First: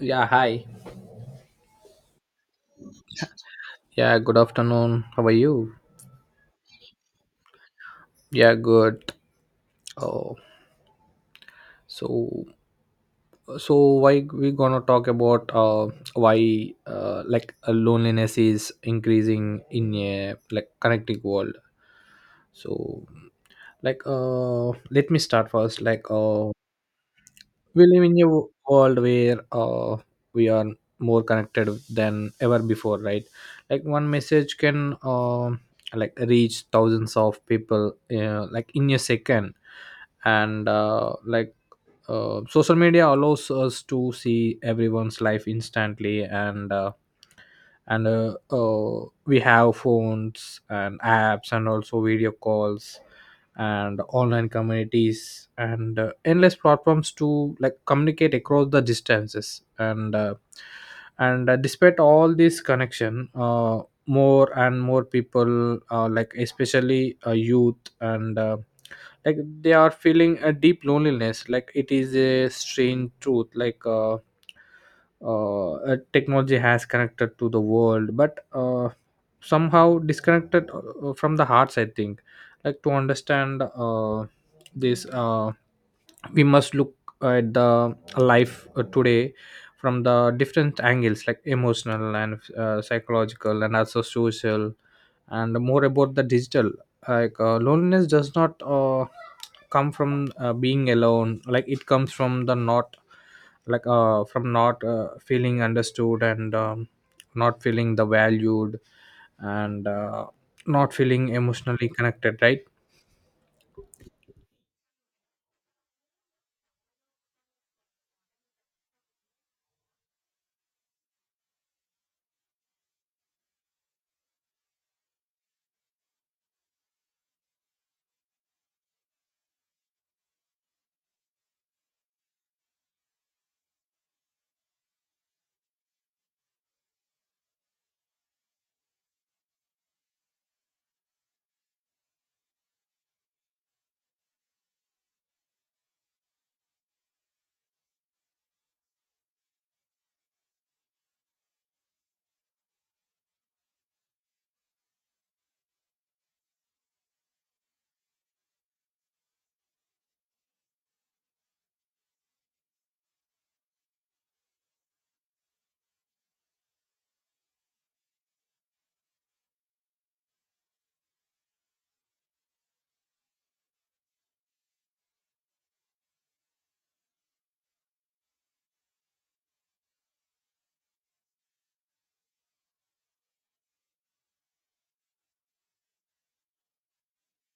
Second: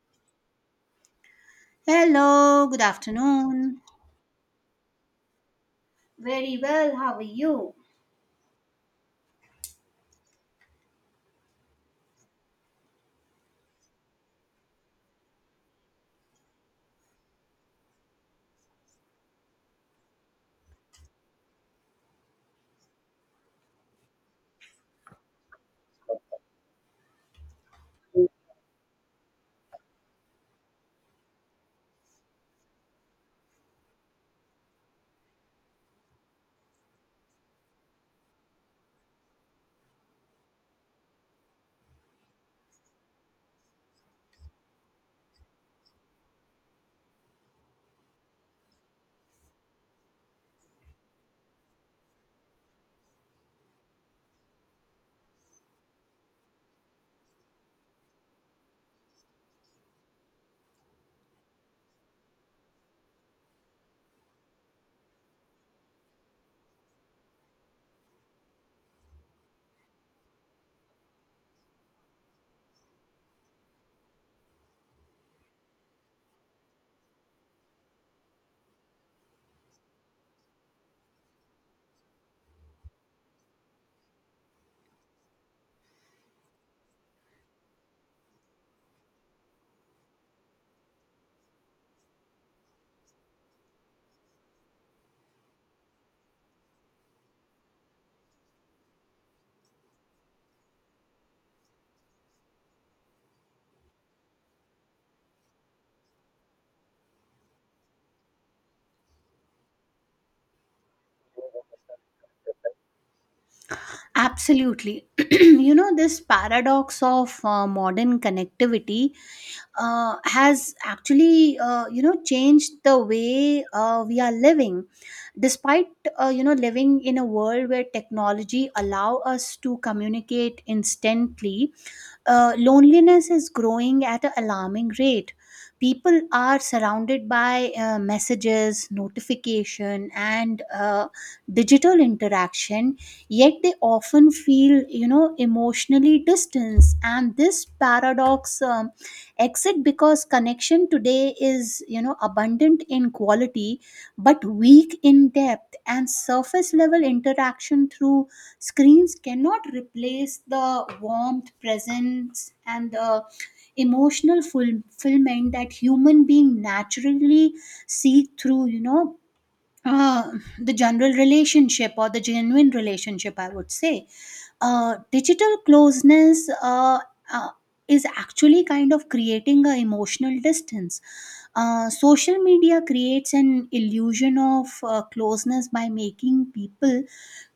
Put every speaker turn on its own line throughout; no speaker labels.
Yeah, hi.
Hello, good afternoon.
Yeah, good afternoon. How are you?
Very well, how are you?
Yeah, good. Oh, so so why we gonna talk about why loneliness is increasing in a like connecting world. So let me start first. We live in a world where we are more connected than ever before, right? Like one message can like reach thousands of people like in a second, and social media allows us to see everyone's life instantly, and we have phones and apps and also video calls and online communities and endless platforms to like communicate across the distances, and despite all this connection, more and more people, like especially youth, and like they are feeling a deep loneliness. Like it is a strange truth. Technology has connected to the world but somehow disconnected from the hearts, I think. Like to understand this, we must look at the life today from the different angles, like emotional and psychological and also social and more about the digital. Loneliness does not come from being alone. Like it comes from the not like from not feeling understood, and not feeling the valued, and not feeling emotionally connected, right?
Absolutely. This paradox of modern connectivity has actually, changed the way we are living. Despite, Living in a world where technology allow us to communicate instantly, loneliness is growing at an alarming rate. People are surrounded by messages, notification, and digital interaction, yet they often feel, emotionally distanced, and this paradox exit because connection today is, abundant in quality but weak in depth, and surface level interaction through screens cannot replace the warmth presence and the emotional fulfillment that human being naturally seek through uh, the general relationship or the genuine relationship, I would say. Digital closeness uh, is actually kind of creating an emotional distance. Social media creates an illusion of closeness by making people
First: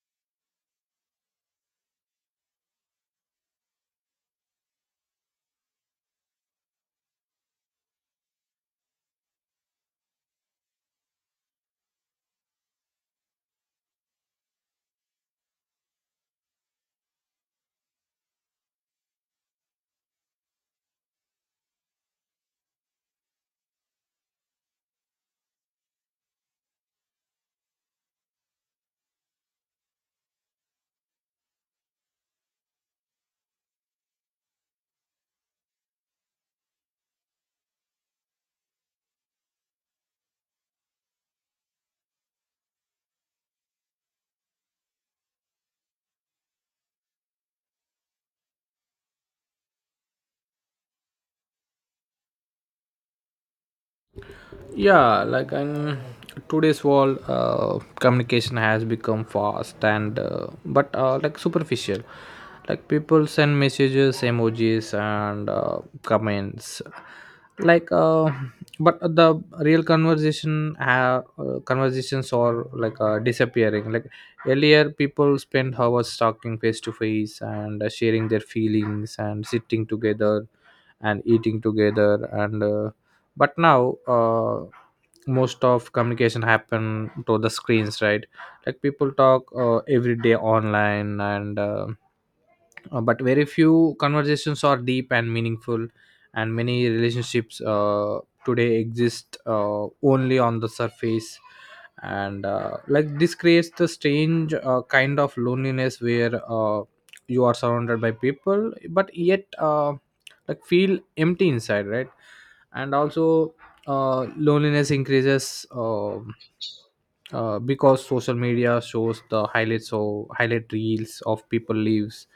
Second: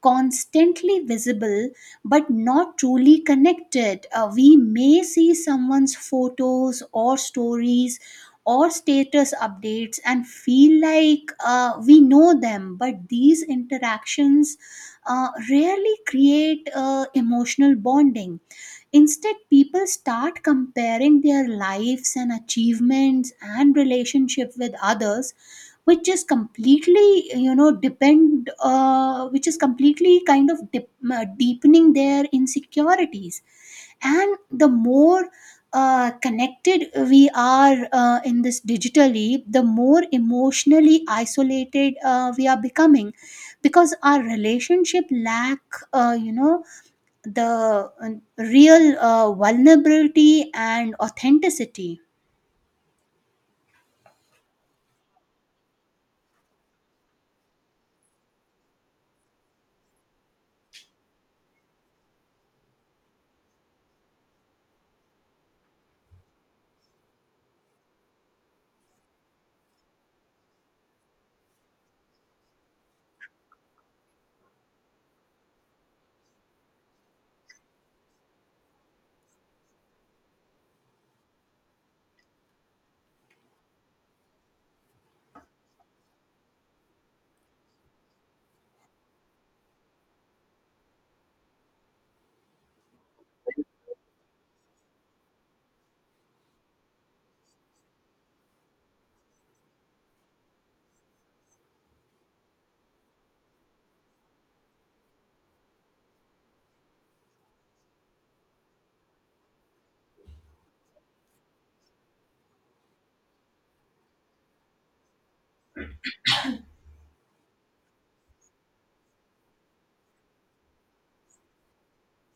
constantly visible but not truly connected. We may see someone's photos or stories or status updates and feel like we know them, but these interactions rarely create emotional bonding. Instead, people start comparing their lives and achievements and relationship with others, which is completely you know depend which is completely kind of deepening their insecurities. And the more connected we are in this digitally, the more emotionally isolated we are becoming, because our relationship lack you know the real vulnerability and authenticity.
Yeah, like in today's world, communication has become fast and but like superficial. Like people send messages, emojis and comments, like uh, but the real conversations are disappearing. Like earlier people spent hours talking face to face and sharing their feelings and sitting together and eating together, and but now, most of communication happen to the screens, right? Like people talk every day online, and but very few conversations are deep and meaningful, and many relationships today exist only on the surface. And like this creates the strange kind of loneliness where, you are surrounded by people but yet, like feel empty inside, right? And also, loneliness increases, because social media shows the highlights or highlight reels of people lives,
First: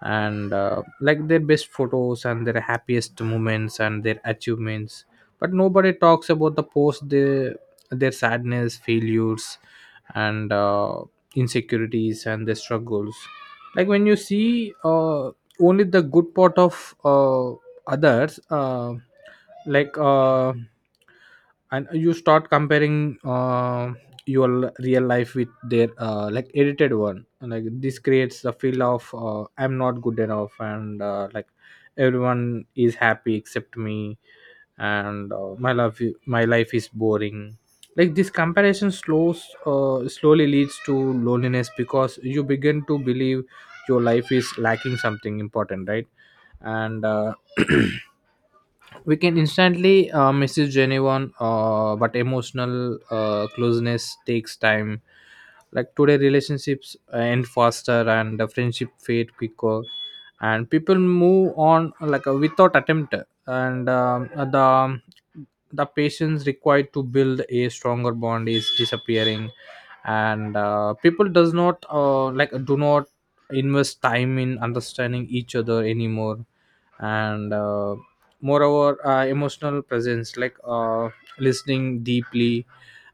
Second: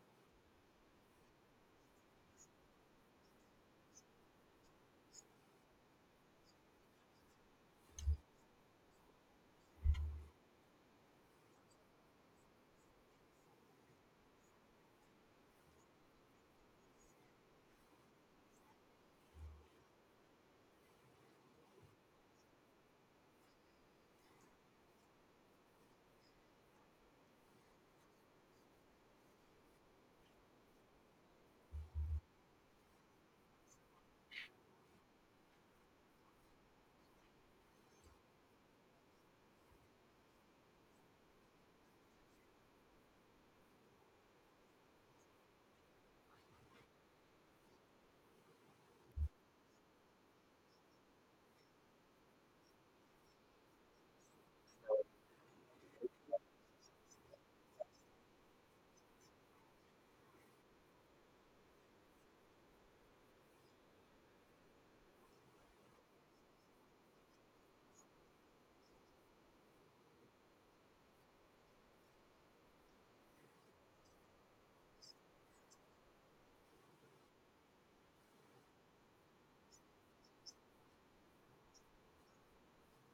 and like their best photos and their happiest moments and their achievements, but nobody talks about the post their sadness failures and insecurities and their struggles. Like when you see, only the good part of, others like uh, and you start comparing, your real life with their, like edited one. Like this creates the feel of, I'm not good enough, and like everyone is happy except me, and my life is boring. Like this comparison slows slowly leads to loneliness because you begin to believe your life is lacking something important, right? and We can instantly message anyone but emotional closeness takes time. Like today relationships end faster and the friendship fade quicker, and people move on like without attempt, and the the patience required to build a stronger bond is disappearing, and people does not like do not invest time in understanding each other anymore, and moreover, emotional presence, listening deeply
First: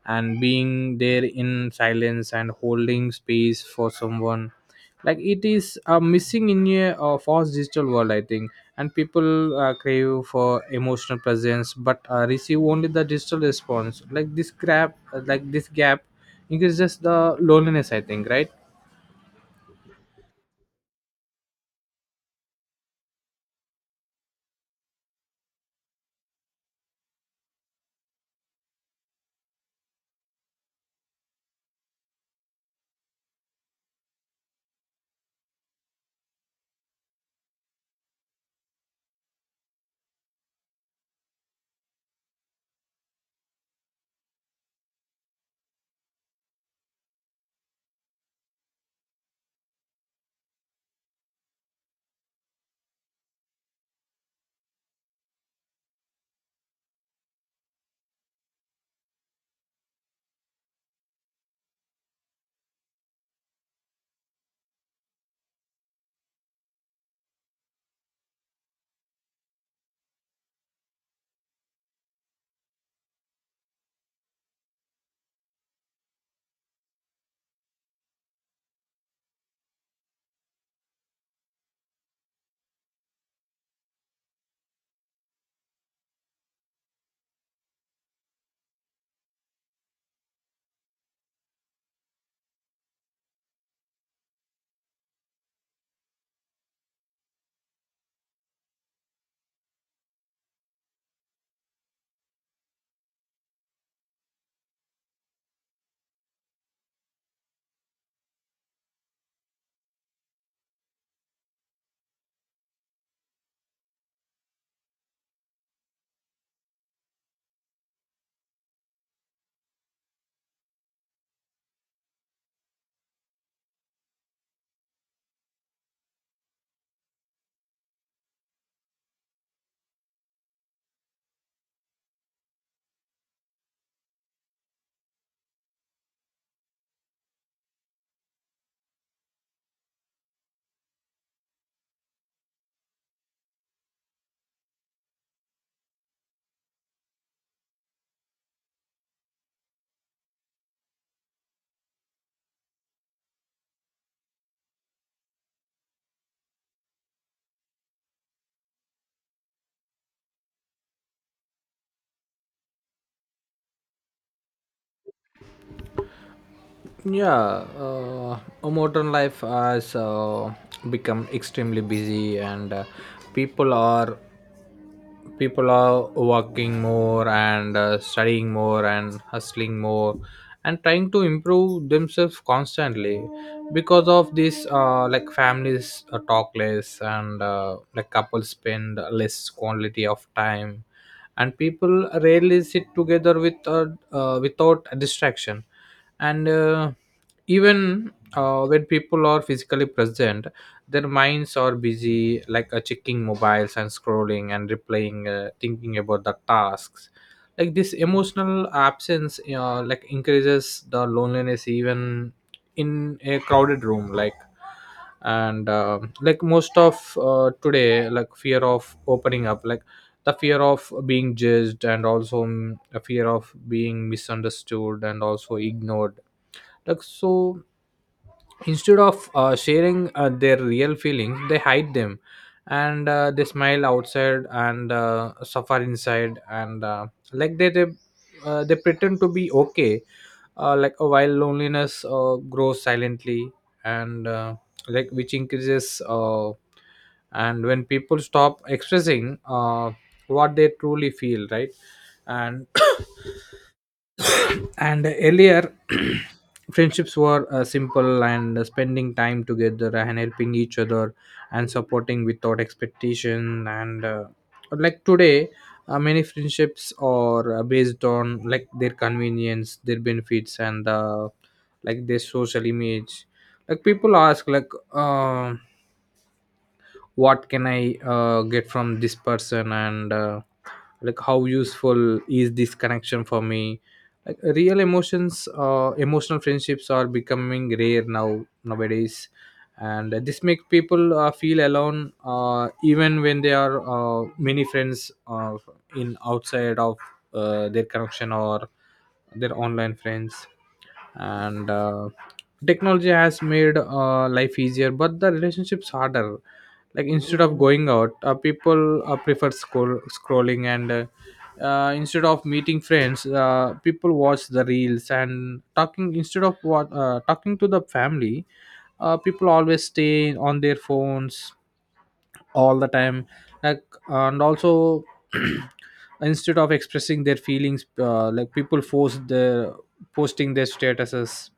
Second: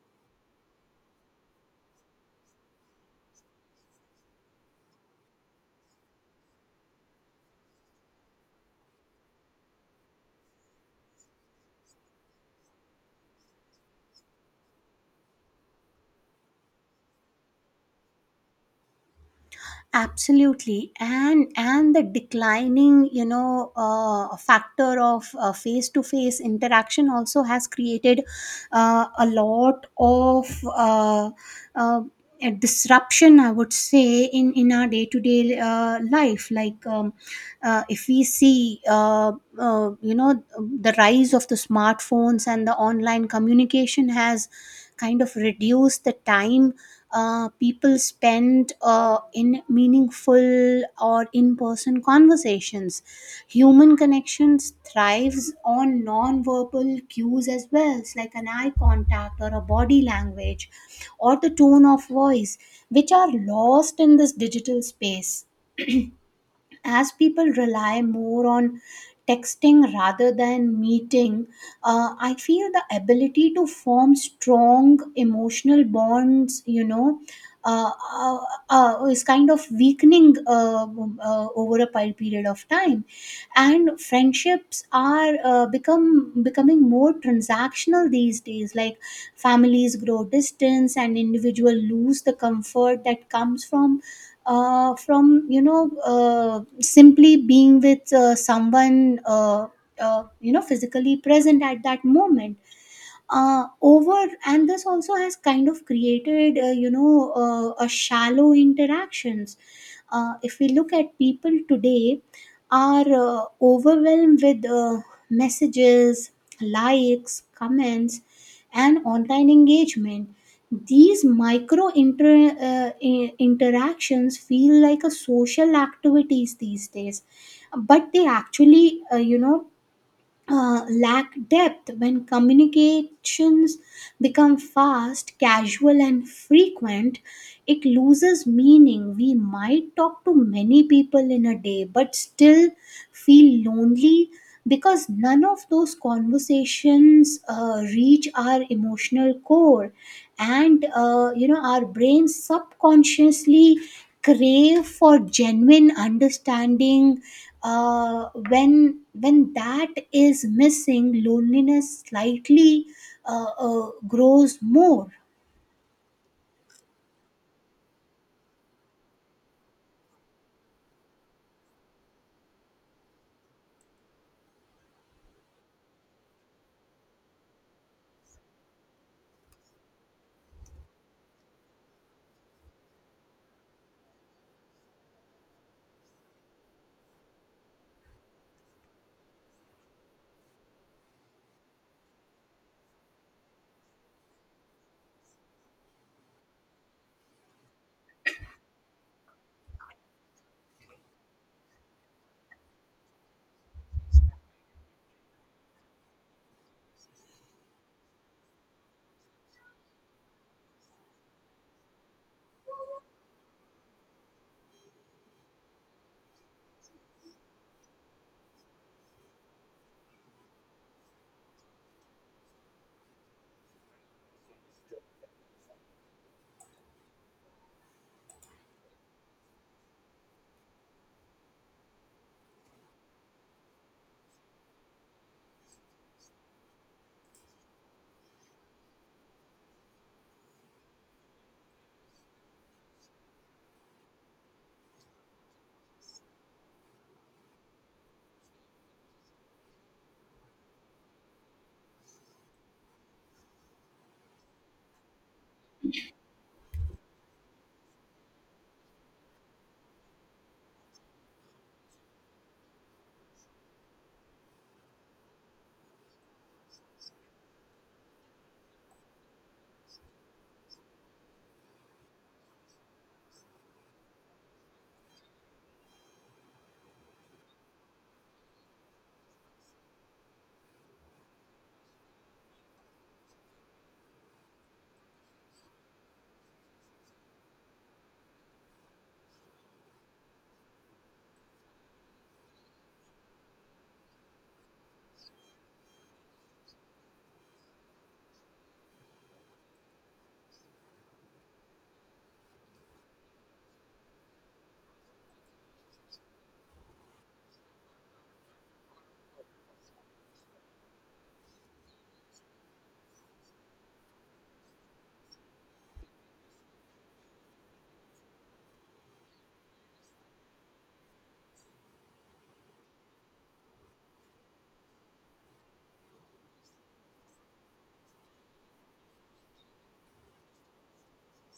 and being there in silence and holding space for someone, like it is missing in a fast digital world, I think. And people crave for emotional presence but receive only the digital response. This gap increases the loneliness, I think, right?
Absolutely. And the declining, factor of face-to-face interaction also has created a lot of uh, uh, a disruption, I would say, in our day-to-day life. Like if we see the rise of the smartphones and the online communication has kind of reduced the time people spend in meaningful or in-person conversations. Human connections thrives on non-verbal cues as well. It's like an eye contact or a body language or the tone of voice, which are lost in this digital space. As people rely more on texting rather than meeting, I feel the ability to form strong emotional bonds, uh, uh, is kind of weakening over a period of time, and friendships are become becoming more transactional these days. Like families grow distance, and individual lose the comfort that comes from simply being with someone physically present at that moment over. And this also has kind of created a shallow interactions. If we look at people today, are overwhelmed with messages, likes, comments, and online engagement. These micro interactions feel like a social activities these days, but they actually, lack depth. When communications become fast, casual, and frequent, it loses meaning. We might talk to many people in a day but still feel lonely, because none of those conversations reach our emotional core. And our brains subconsciously crave for genuine understanding. When that is missing, loneliness slightly grows more.
Yeah, a modern life has become extremely busy, and people are people are working more and studying more and hustling more and trying to improve themselves constantly. Because of this, like families talk less and like couples spend less quality of time, and people rarely sit together without a distraction, and even when people are physically present, their minds are busy, like checking mobiles and scrolling and replaying, thinking about the tasks. Like this emotional absence, like increases the loneliness even in a crowded room. Like most of today, like fear of opening up, like the fear of being judged and also a fear of being misunderstood and also ignored. Like so instead of sharing, their real feelings they hide them, and they smile outside and suffer inside, and like they they, they pretend to be okay, while loneliness grows silently, and like which increases and when people stop expressing what they truly feel, right? And and earlier friendships were simple and spending time together and helping each other and supporting without expectation, and like today many friendships are based on like their convenience, their benefits, and like their social image. Like people ask, what can I get from this person, and like how useful is this connection for me. Like real emotions uh, emotional friendships are becoming rare now, nowadays, and this makes people feel alone even when they are many friends, in outside of their connection or their online friends. And Technology has made life easier but the relationships harder. Like instead of going out, people prefer scrolling, and instead of meeting friends, people watch the reels and talking instead of what talking to the family. People always stay on their phones all the time. Like and also instead of expressing their feelings, like people force the posting their statuses.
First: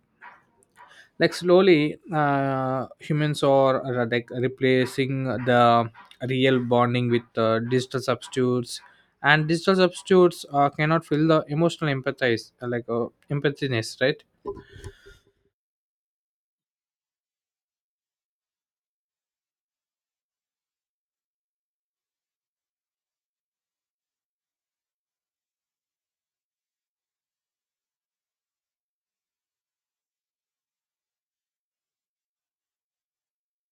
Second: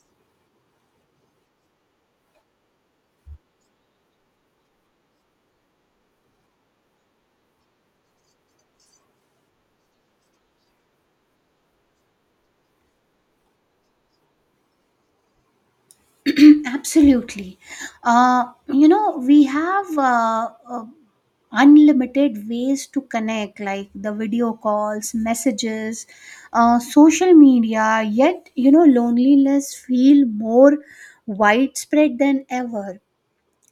Like slowly, humans are like replacing the real bonding with digital substitutes, and digital substitutes cannot fill the emotional empathize, empathiness, right?
Absolutely. We have unlimited ways to connect, like the video calls, messages, social media, yet, loneliness feel more widespread than ever.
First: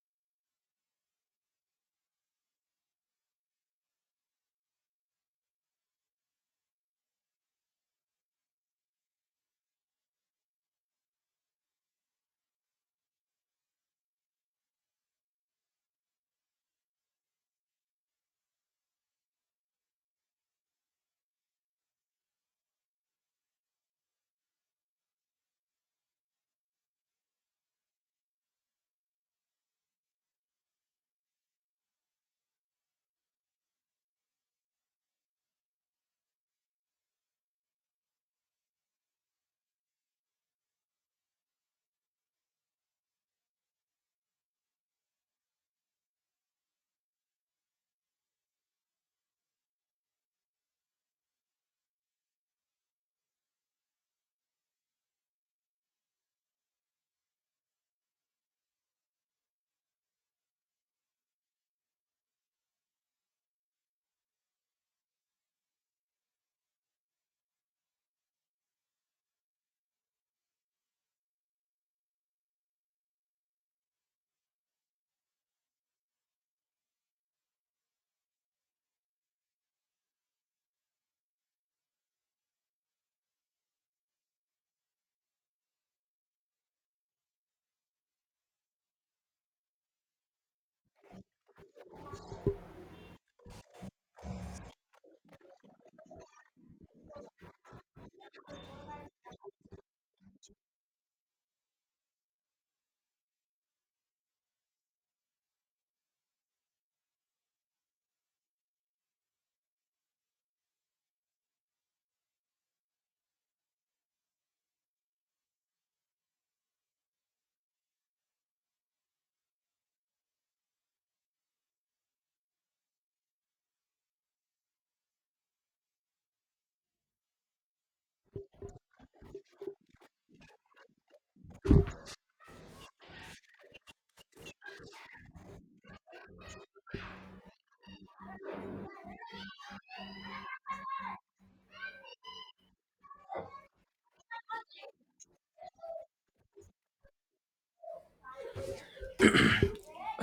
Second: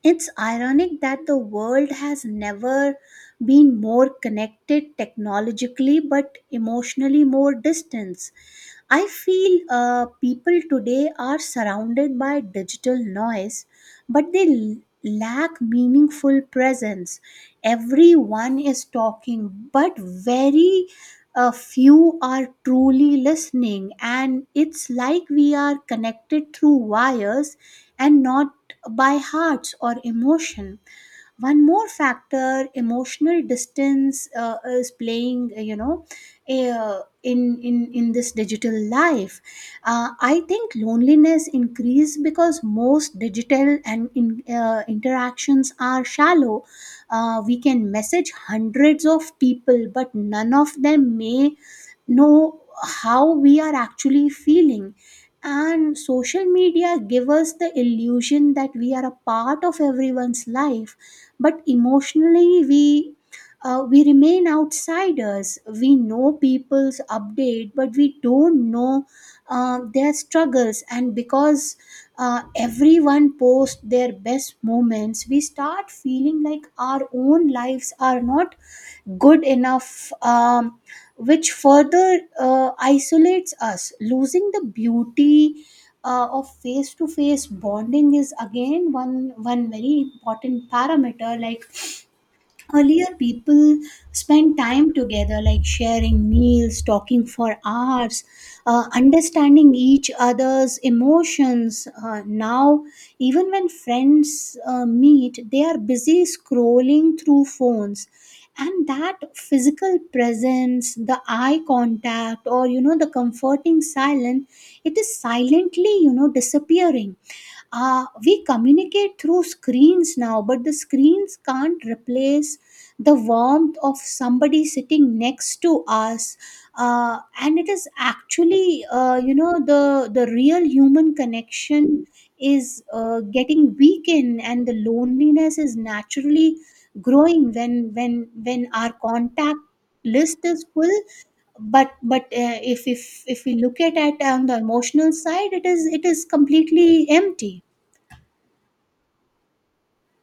It's ironic that the world has never been more connected technologically, but emotionally more distant. I feel people today are surrounded by digital noise, but they lack meaningful presence. Everyone is talking, but very few are truly listening. And it's like we are connected through wires and not by hearts or emotion. One more factor, emotional distance is playing, a, in this digital life. I think loneliness increased because most digital and interactions are shallow. We can message hundreds of people, but none of them may know how we are actually feeling. And social media give us the illusion that we are a part of everyone's life, but emotionally we remain outsiders. We know people's update, but we don't know their struggles. And because everyone posts their best moments, we start feeling like our own lives are not good enough, which further isolates us. Losing the beauty of face to face bonding is again one very important parameter. Like earlier people spent time together, like sharing meals, talking for hours, understanding each other's emotions. Now, even when friends meet, they are busy scrolling through phones, and that physical presence, the eye contact, or the comforting silence, it is silently, disappearing. We communicate through screens now, but the screens can't replace the warmth of somebody sitting next to us. And it is actually, the real human connection is getting weakened, and the loneliness is naturally growing, when our contact list is full, but if we look at it on the emotional side, it is completely empty.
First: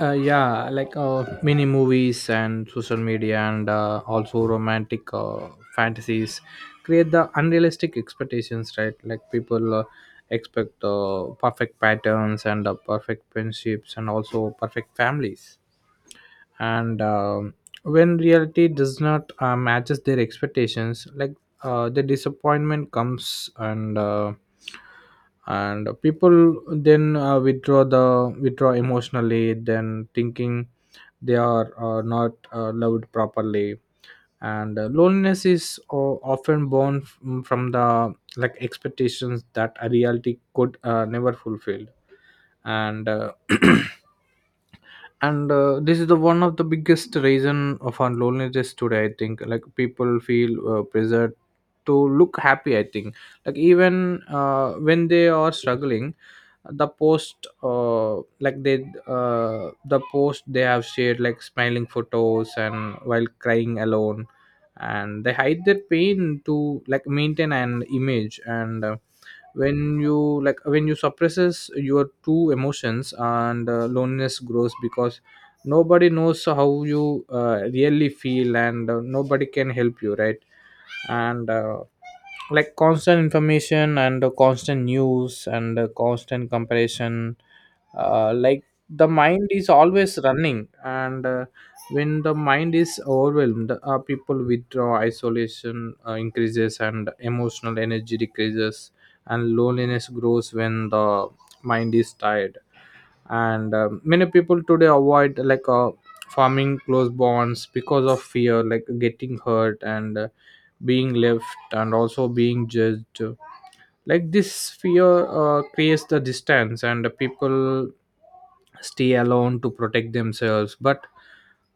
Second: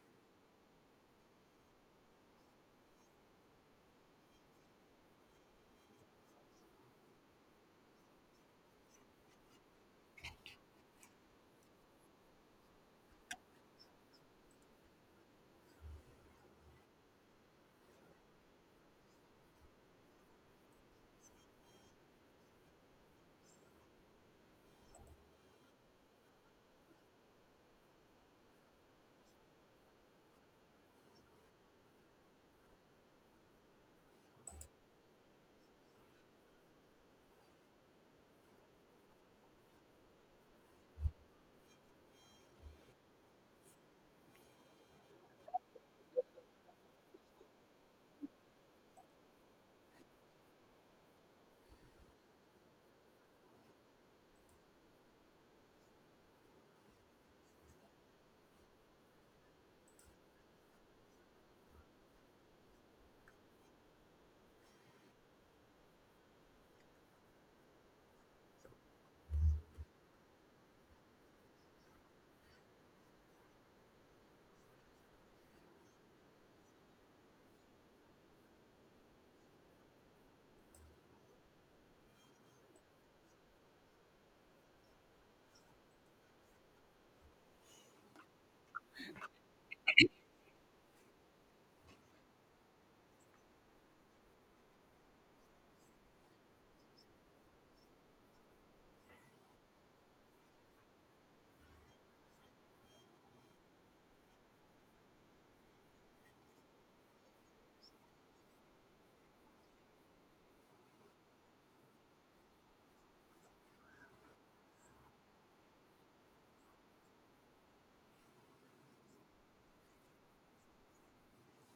Yeah, like mini movies and social media and also romantic fantasies create the unrealistic expectations, right? Like people expect perfect patterns and perfect friendships and also perfect families, and when reality does not matches their expectations, like the disappointment comes, and and people then withdraw emotionally, then thinking they are not loved properly, and loneliness is often born from the like expectations that a reality could never fulfill, and and this is the one of the biggest reason of our loneliness today, I think. Like people feel pressured to look happy, I think. Like even when they are struggling, the post uh, like they the post they have shared, like smiling photos, and while crying alone, and they hide their pain to like maintain an image, and when you like when you suppresses your true emotions, and loneliness grows because nobody knows how you really feel, and nobody can help you, right? and Like constant information and constant news and constant comparison, like the mind is always running, and when the mind is overwhelmed, people withdraw, isolation increases and emotional energy decreases, and loneliness grows when the mind is tired. And many people today avoid forming close bonds because of fear, like getting hurt, and being left and also being judged. Like this fear creates the distance and the people stay alone to protect themselves, but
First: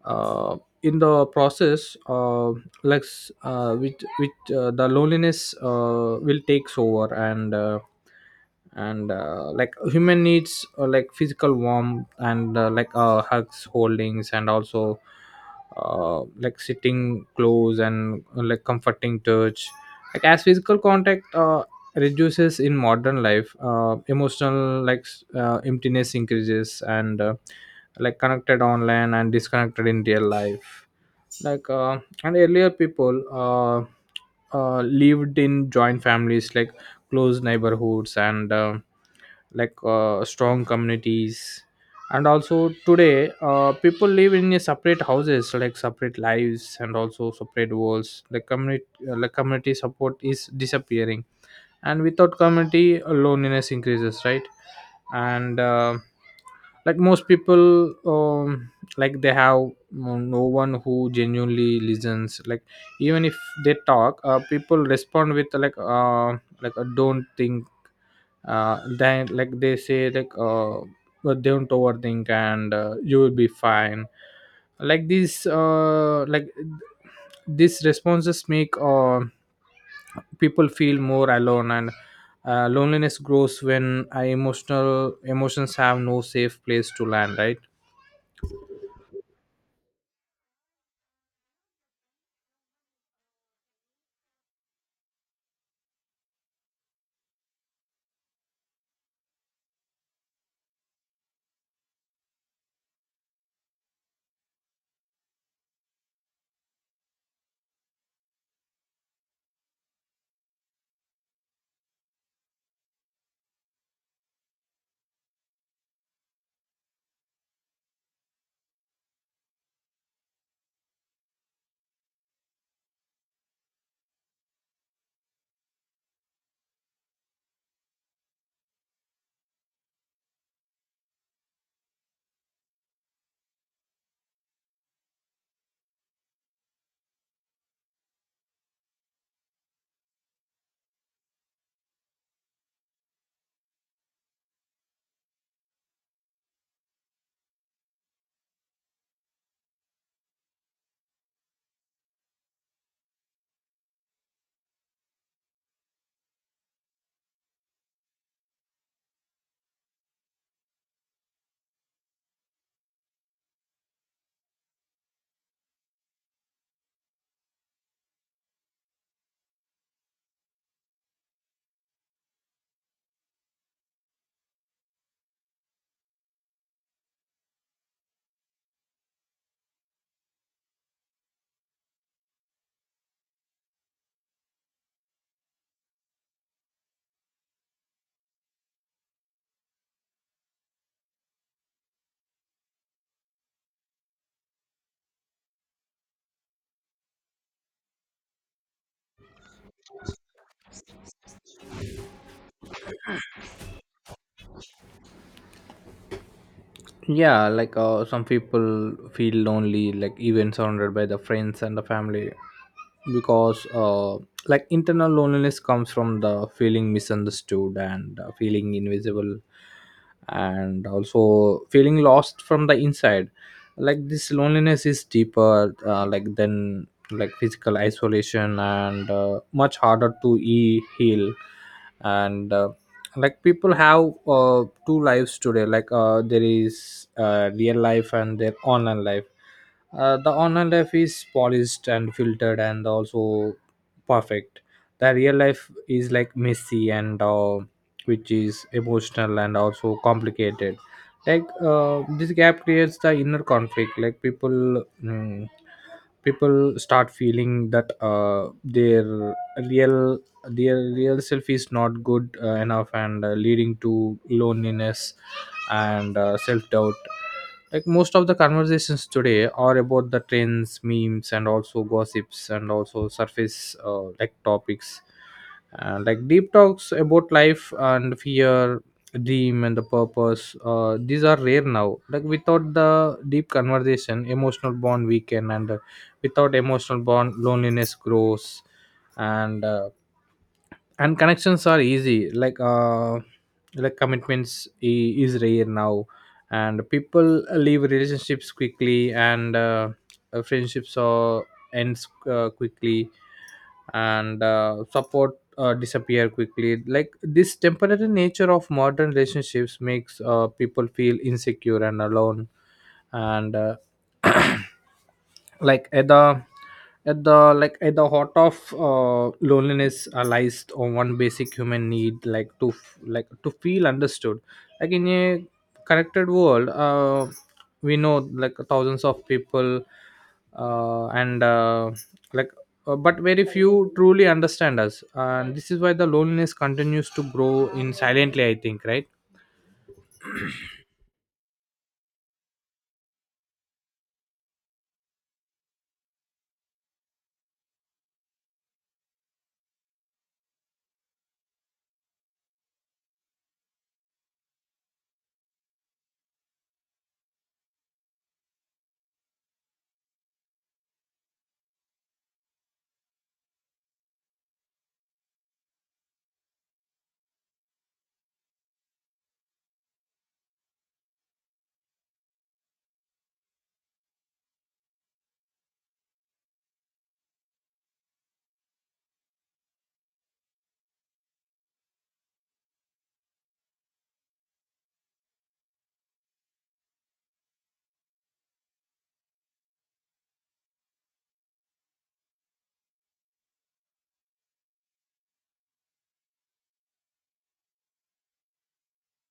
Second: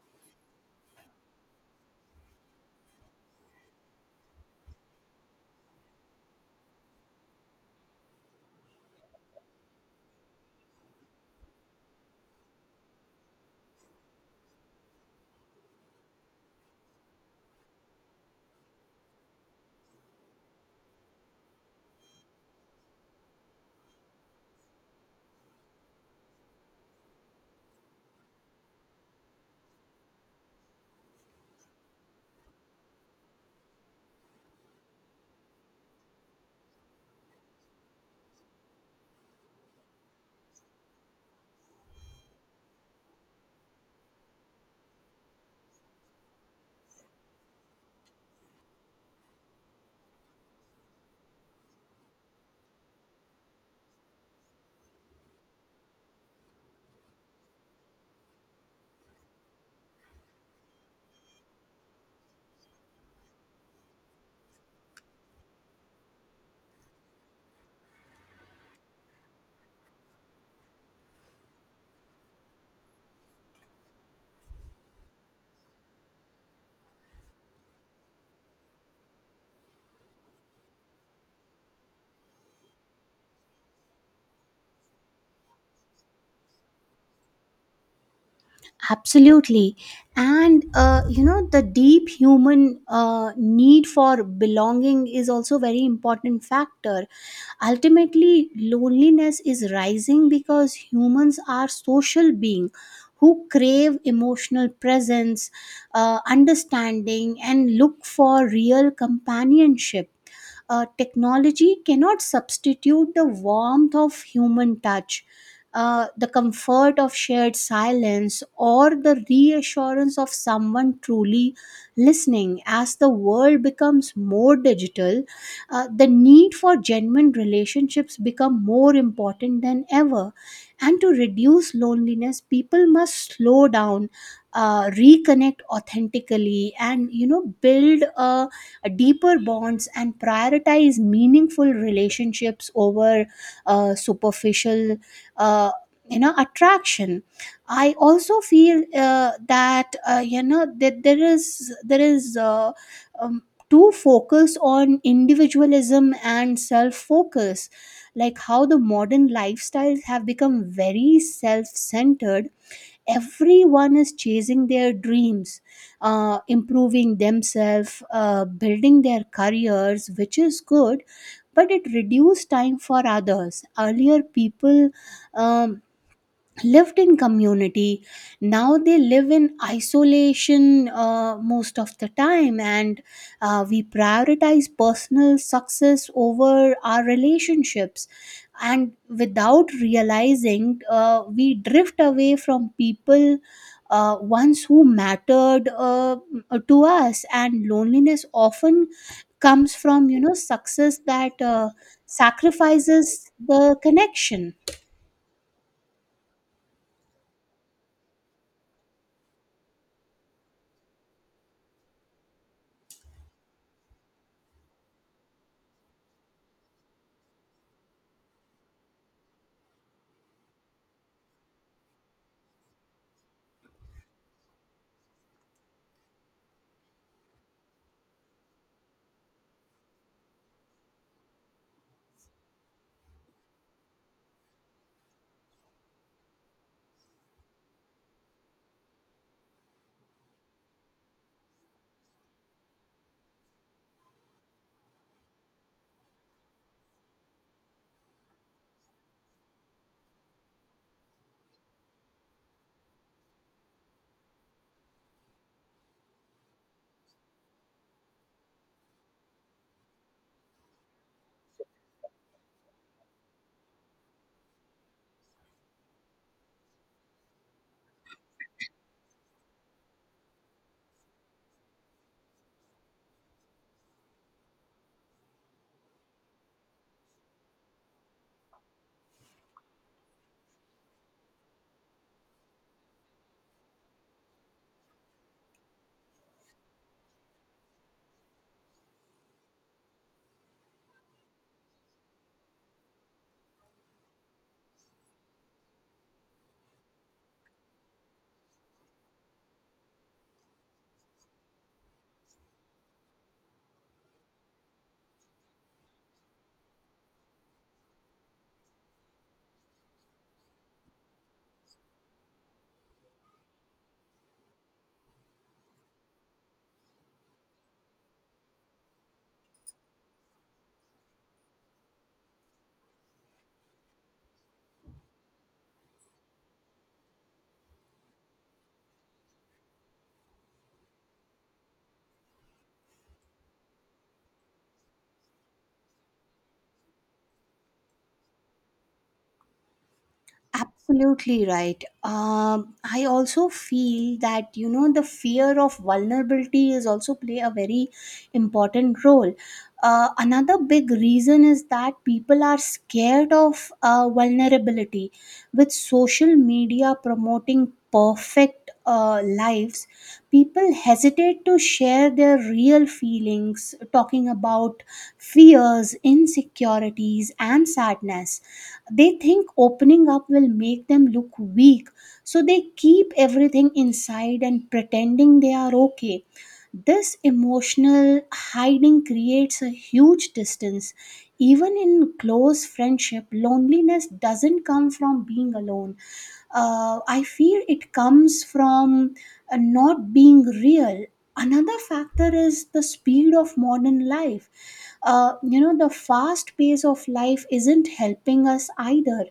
uh, in the process, like s- which the loneliness will takes over. And like human needs, like physical warmth and hugs, holdings, and also like sitting close, and like comforting touch. Like as physical contact reduces in modern life, emotional emptiness increases, and like connected online and disconnected in real life. And earlier people, lived in joint families, like close neighborhoods, and strong communities, and also today, people live in a separate houses, like separate lives and also separate worlds. The community, like community support is disappearing, and without community, loneliness increases, right? and Like most people, like they have no one who genuinely listens. Like even if they talk, people respond with like, don't think. Then like they say, like but don't overthink, and you will be fine. like these uh like these responses make people feel more alone, and loneliness grows when emotional emotions have no safe place to land, right?
Absolutely. And, the deep human need for belonging is also very important factor. Ultimately, loneliness is rising because humans are social beings who crave emotional presence, understanding, and look for real companionship. Technology cannot substitute the warmth of human touch, the comfort of shared silence, or the reassurance of someone truly listening. As the world becomes more digital, the need for genuine relationships become more important than ever. And to reduce loneliness, people must slow down, reconnect authentically, and build a deeper bonds, and prioritize meaningful relationships over superficial uh, attraction. I also feel that you know that there is um, too focus on individualism and self focus, like how the modern lifestyles have become very self centered. Everyone is chasing their dreams, improving themselves, building their careers, which is good, but it reduces time for others. Earlier, people um, lived in community. Now they live in isolation most of the time, and we prioritize personal success over our relationships, and without realizing, we drift away from people, ones who mattered to us. And loneliness often comes from, success that sacrifices the connection.
Yeah, like some people feel lonely like even surrounded by the friends and the family because, like internal loneliness comes from the feeling misunderstood, and feeling invisible, and also feeling lost from the inside. Like this loneliness is deeper like than like physical isolation and much harder to heal. And like people have two lives today. Like there is real life and their online life. The online life is polished and filtered and also perfect. The real life is like messy and which is emotional and also complicated. Like this gap creates the inner conflict. Like people people start feeling that their real the real self is not good enough and leading to loneliness and self-doubt. Like most of the conversations today are about the trends, memes and also gossips and also surface like topics. And like deep talks about life and fear, dream and the purpose, these are rare now. Like without the deep conversation emotional bond weaken, and without emotional bond loneliness grows. And uh, and connections are easy like commitments is rare now, and people leave relationships quickly and friendships are ends quickly and support disappear quickly. Like this temporary nature of modern relationships makes people feel insecure and alone. And like at the like at the heart of loneliness lies on one basic human need, like to like to feel understood. Like in a connected world, we know like thousands of people, and like but very few truly understand us. And this is why the loneliness continues to grow in silently, I think, right?
Absolutely right. I also feel that the fear of vulnerability is also play a very important role. Another big reason is that people are scared of vulnerability. With social media promoting perfect lives, people hesitate to share their real feelings, talking about fears, insecurities, and sadness. They think opening up will make them look weak, so they keep everything inside and pretending they are okay. This emotional hiding creates a huge distance. Even in close friendship, loneliness doesn't come from being alone. I feel it comes from not being real. Another factor is the speed of modern life. The fast pace of life isn't helping us either.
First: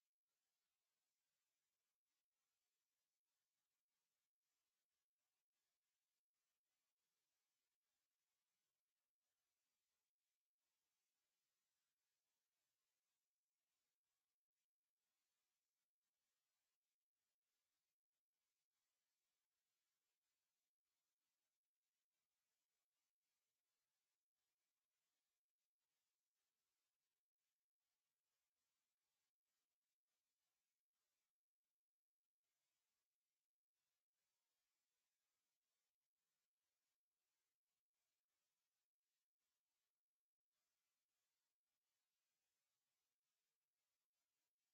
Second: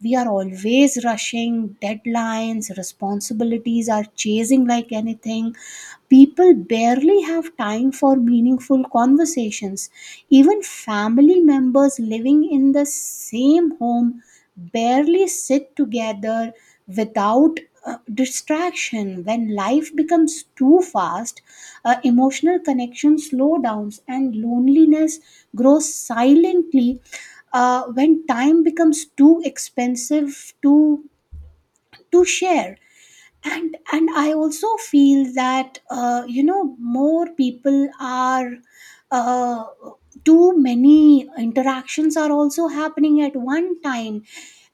We are always rushing. Deadlines, responsibilities are chasing like anything. People barely have time for meaningful conversations. Even family members living in the same home barely sit together without uh, distraction. When life becomes too fast, emotional connection slow downs and loneliness grows silently, when time becomes too expensive to share. And I also feel that, more people are uh, too many interactions are also happening at one time,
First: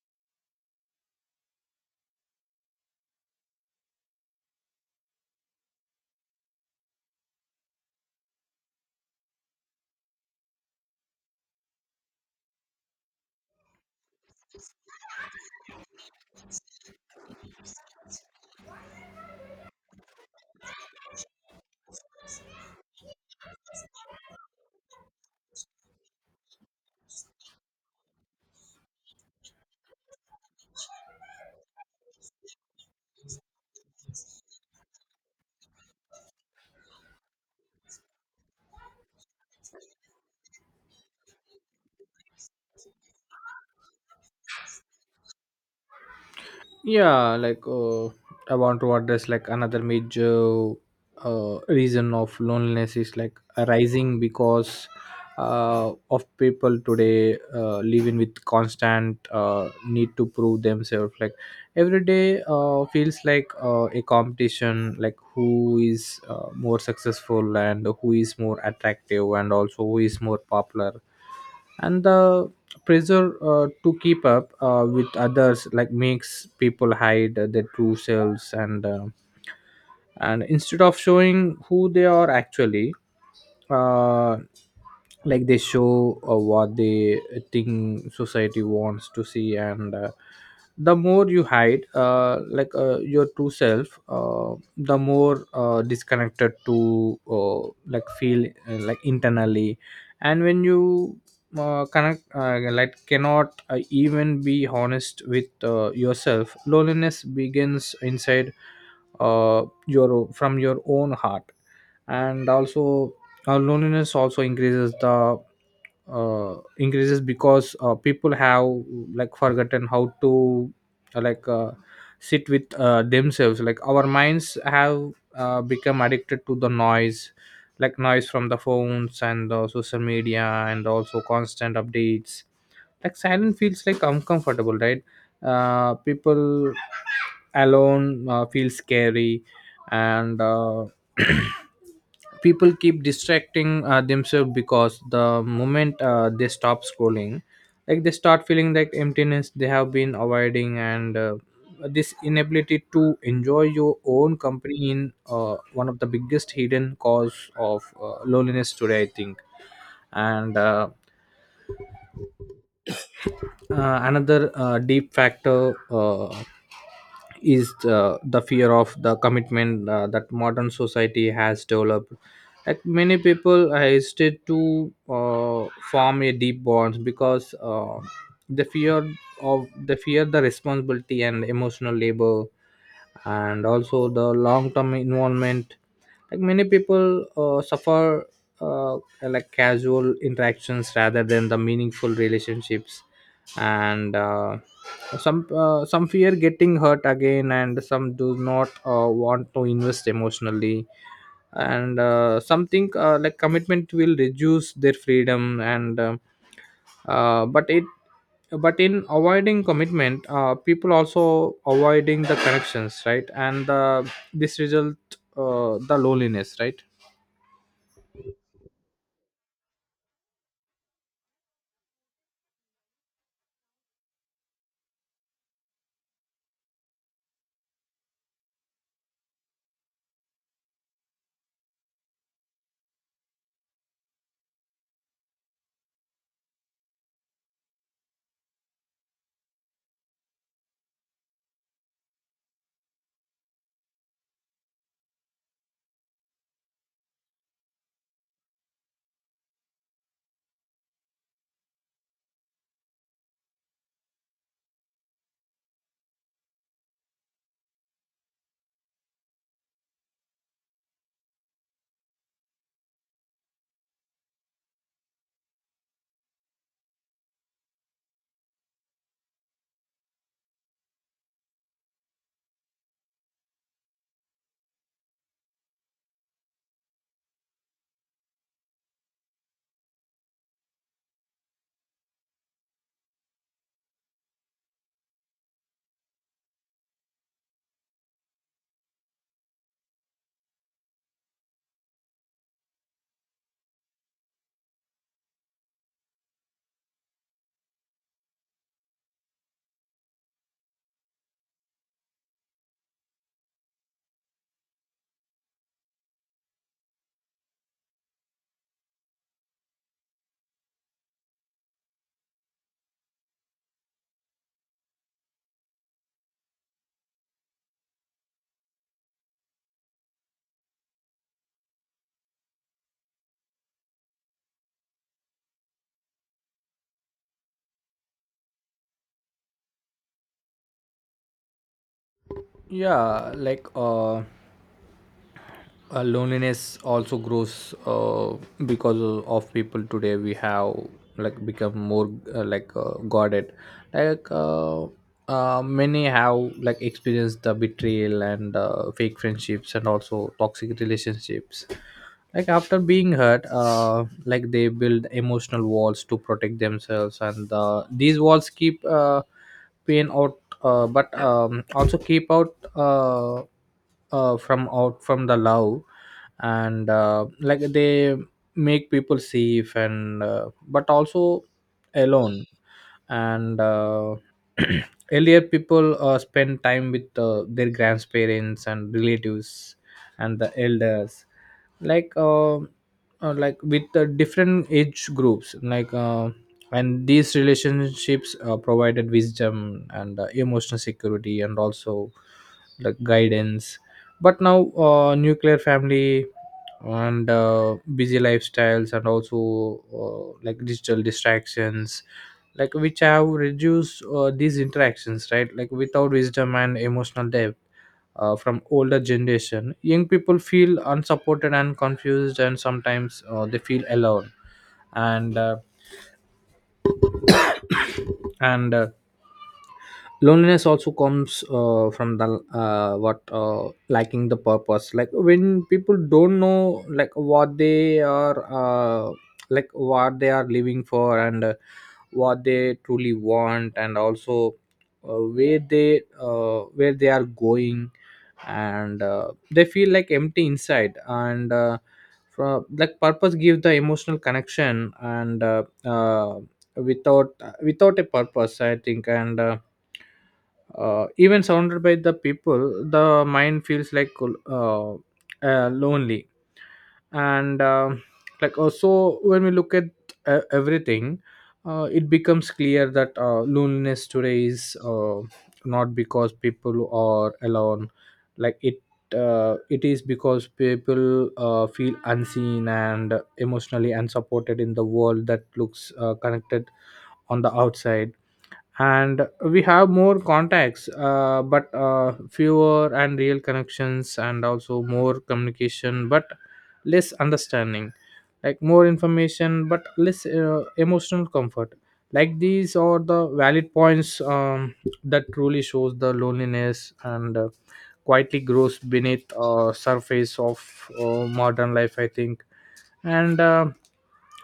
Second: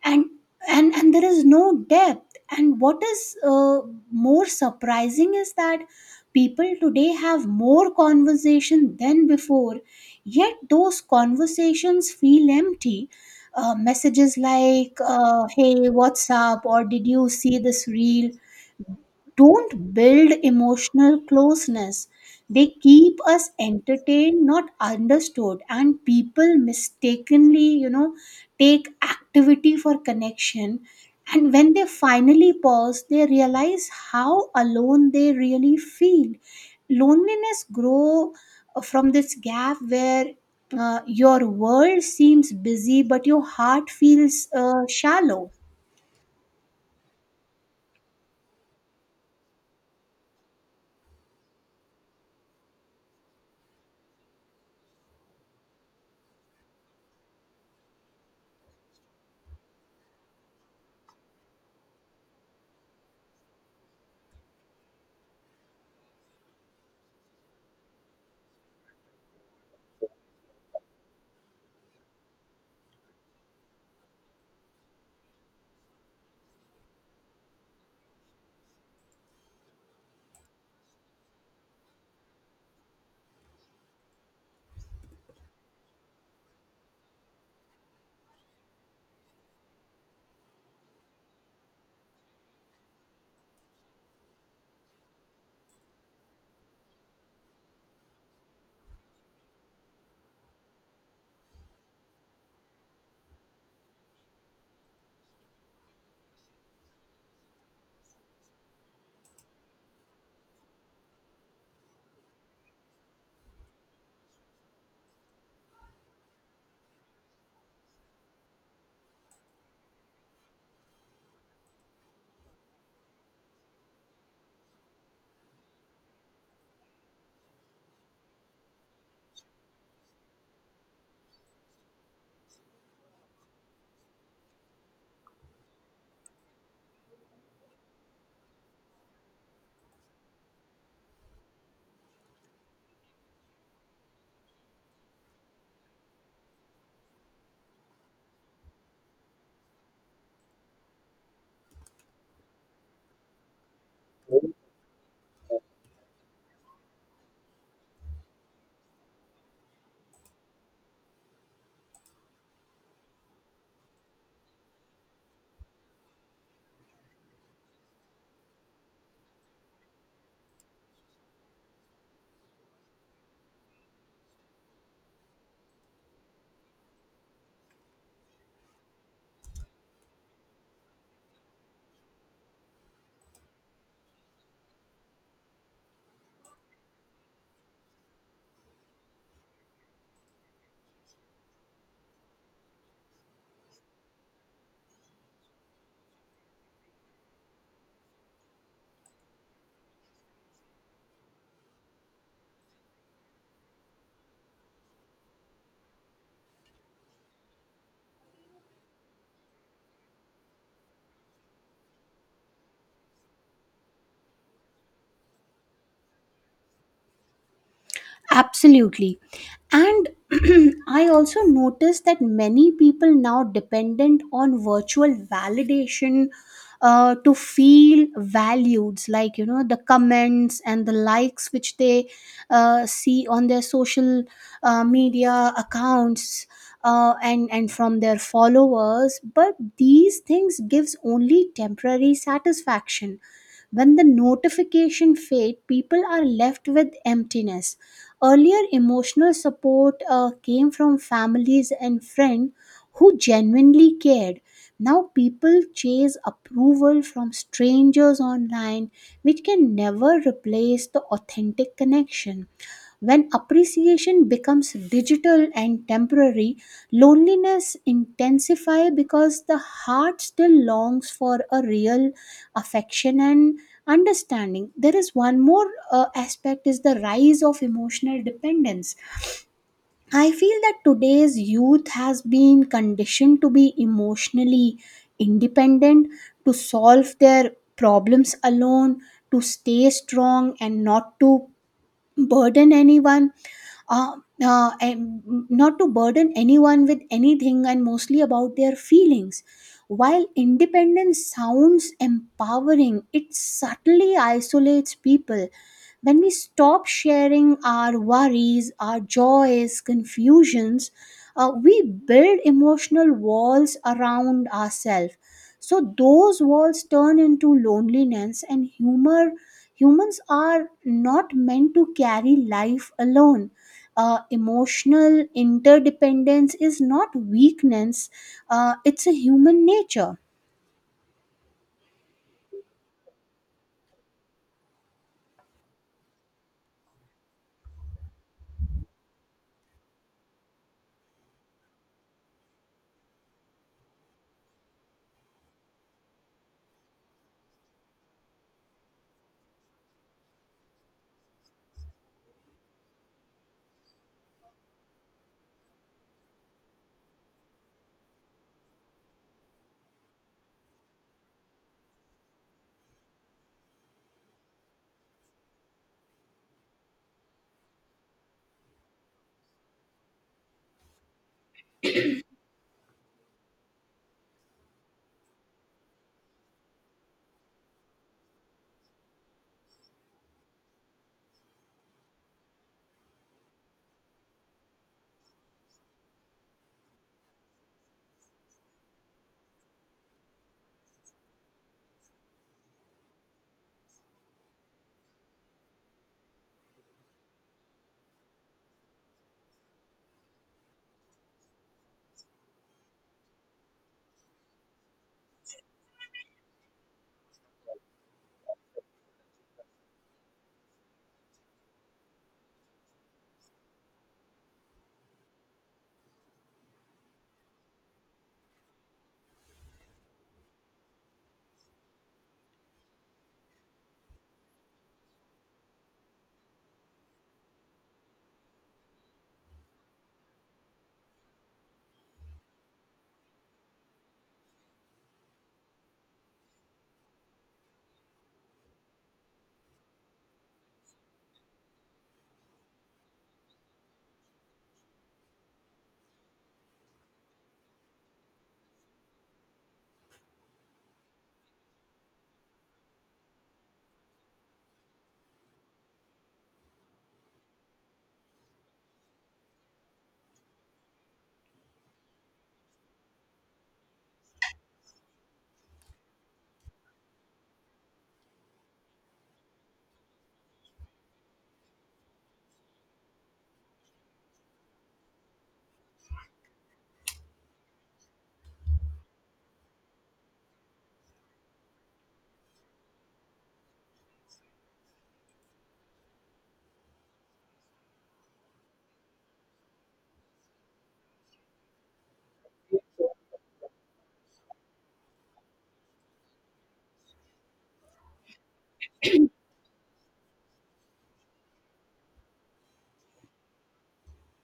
and there is no depth. And what is more surprising is that people today have more conversation than before, yet those conversations feel empty. Messages like, hey, what's up, or did you see this reel, don't build emotional closeness. They keep us entertained, not understood. And people mistakenly, take activity for connection. And when they finally pause, they realize how alone they really feel. Loneliness grow from this gap where your world seems busy, but your heart feels shallow.
Yeah. I want to address like another major reason of loneliness is like arising because of people today living with constant need to prove themselves. Like every day feels like a competition, like who is more successful and who is more attractive and also who is more popular. And the pressure to keep up with others like makes people hide their true selves, and and instead of showing who they are actually, uh, like they show what they think society wants to see, and the more you hide your true self, the more disconnected to like feel like internally. And when you connect like cannot even be honest with yourself, loneliness begins inside your from your own heart. And also loneliness also increases the increases because people have like forgotten how to uh, like uh, sit with themselves. Like our minds have become addicted to the noise, like noise from the phones and the social media and also constant updates. Like silence feels like uncomfortable, right? People alone feel scary and people keep distracting themselves because the moment they stop scrolling, like they start feeling like emptiness they have been avoiding. And this inability to enjoy your own company in one of the biggest hidden cause of loneliness today, I think. And another deep factor is the fear of the commitment that modern society has developed. Like many people hesitate to form a deep bond because the fear of the fear, the responsibility and emotional labor and also the long-term involvement. Like many people suffer uh, like casual interactions rather than the meaningful relationships, and some fear getting hurt again and some do not want to invest emotionally, and something like commitment will reduce their freedom, and but it but in avoiding commitment people also avoiding the connections, right? and this result the loneliness, right?
Absolutely. And I also noticed that many people now dependent on virtual validation to feel valued, like, the comments and the likes, which they see on their social media accounts, and from their followers. But these things gives only temporary satisfaction. When the notification fade, people are left with emptiness. Earlier, emotional support came from families and friends who genuinely cared. Now, people chase approval from strangers online, which can never replace the authentic connection. When appreciation becomes digital and temporary, loneliness intensifies because the heart still longs for a real affection and understanding. There is one more aspect is the rise of emotional dependence. I feel that today's youth has been conditioned to be emotionally independent, to solve their problems alone, to stay strong and not to burden anyone uh, and not to burden anyone with anything, and mostly about their feelings. While independence sounds empowering, it subtly isolates people. When we stop sharing our worries, our joys, confusions, we build emotional walls around ourselves. So those walls turn into loneliness and humor. Humans are not meant to carry life alone. Emotional interdependence is not weakness, it's a human nature.
Yeah. Loneliness also grows because of people today we have like become more guarded. like uh, many have like experienced the betrayal and fake friendships and also toxic relationships. Like after being hurt, like they build emotional walls to protect themselves, and these walls keep pain out, but also keep out from out from the love, and like they make people safe and but also alone. And earlier people spend time with their grandparents and relatives and the elders, like uh, like with the different age groups, and these relationships provided wisdom and emotional security and also like guidance. But now nuclear family and busy lifestyles and also like digital distractions, like which have reduced these interactions, right? Like without wisdom and emotional depth from older generation, young people feel unsupported and confused and sometimes they feel alone. And uh, and uh, loneliness also comes from the what lacking the purpose. Like when people don't know like what they are like what they are living for and what they truly want and also where they are going, and they feel like empty inside, and from like purpose gives the emotional connection and without without a purpose, I think, and even surrounded by the people the mind feels like uh, lonely. And like also when we look at everything, it becomes clear that loneliness today is not because people are alone. like it it is because people feel unseen and emotionally unsupported in the world that looks connected on the outside. And we have more contacts but fewer and real connections and also more communication but less understanding. Like more information but less emotional comfort. Like these are the valid points, that truly shows the loneliness and quietly grows beneath surface of modern life, I think. And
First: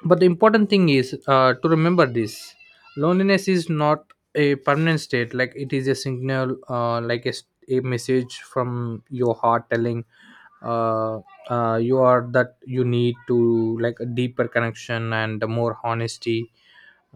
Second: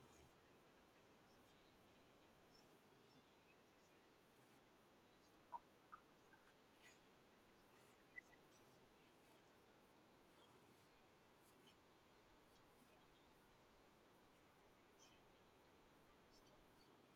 but the important thing is to remember this. Loneliness is not a permanent state. Like it is a signal, like a, a message from your heart telling uh, you are that you need to like a deeper connection and more honesty,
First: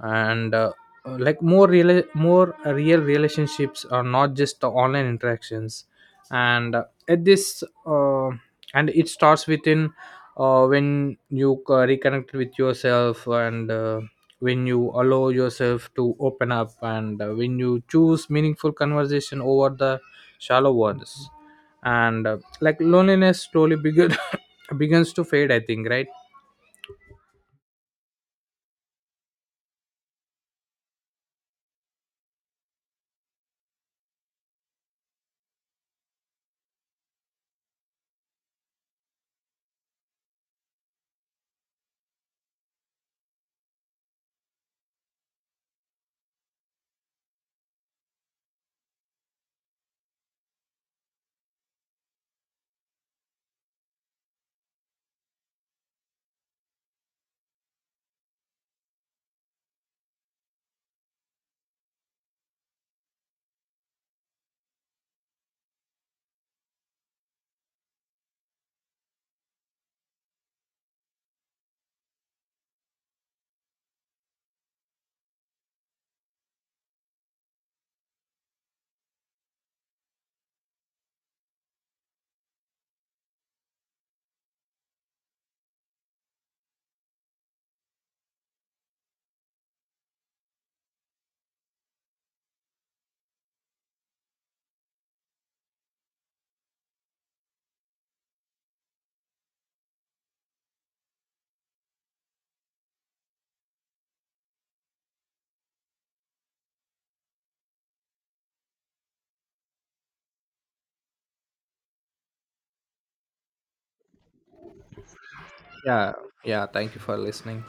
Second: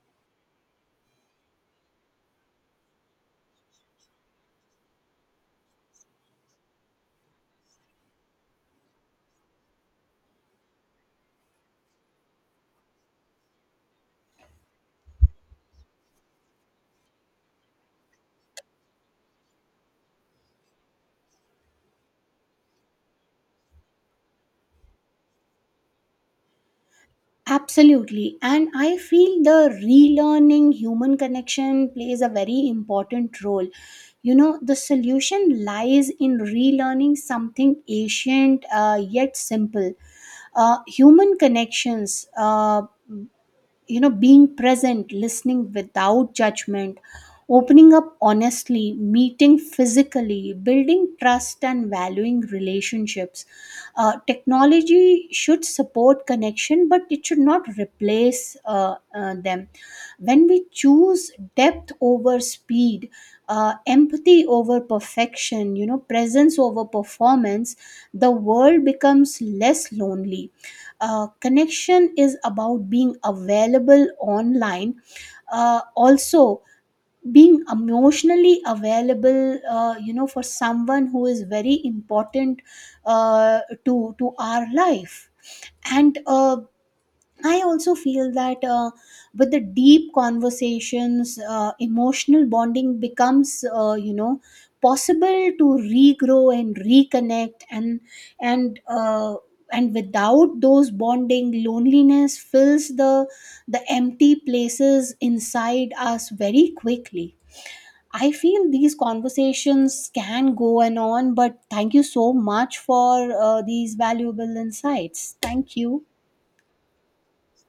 and like more real relationships are not just the online interactions. And uh, at this uh, and it starts within, when you reconnect with yourself, and when you allow yourself to open up, and when you choose meaningful conversation over the shallow ones, and like loneliness slowly begins to fade, I think, right?
Absolutely. And I feel the relearning human connection plays a very important role. The solution lies in relearning something ancient yet simple. Human connections. Being present, listening without judgment, opening up honestly, meeting physically, building trust, and valuing relationships. Technology should support connection, but it should not replace them. When we choose depth over speed, empathy over perfection, presence over performance, the world becomes less lonely. Connection is about being available online, also being emotionally available, for someone who is very important to our life. And I also feel that with the deep conversations, emotional bonding becomes, possible to regrow and reconnect. And and uh, and without those bonding, loneliness fills the empty places inside us very quickly. I feel these conversations can go on, but thank you so much for these valuable insights. Thank you.
Yeah. Yeah, thank you for listening.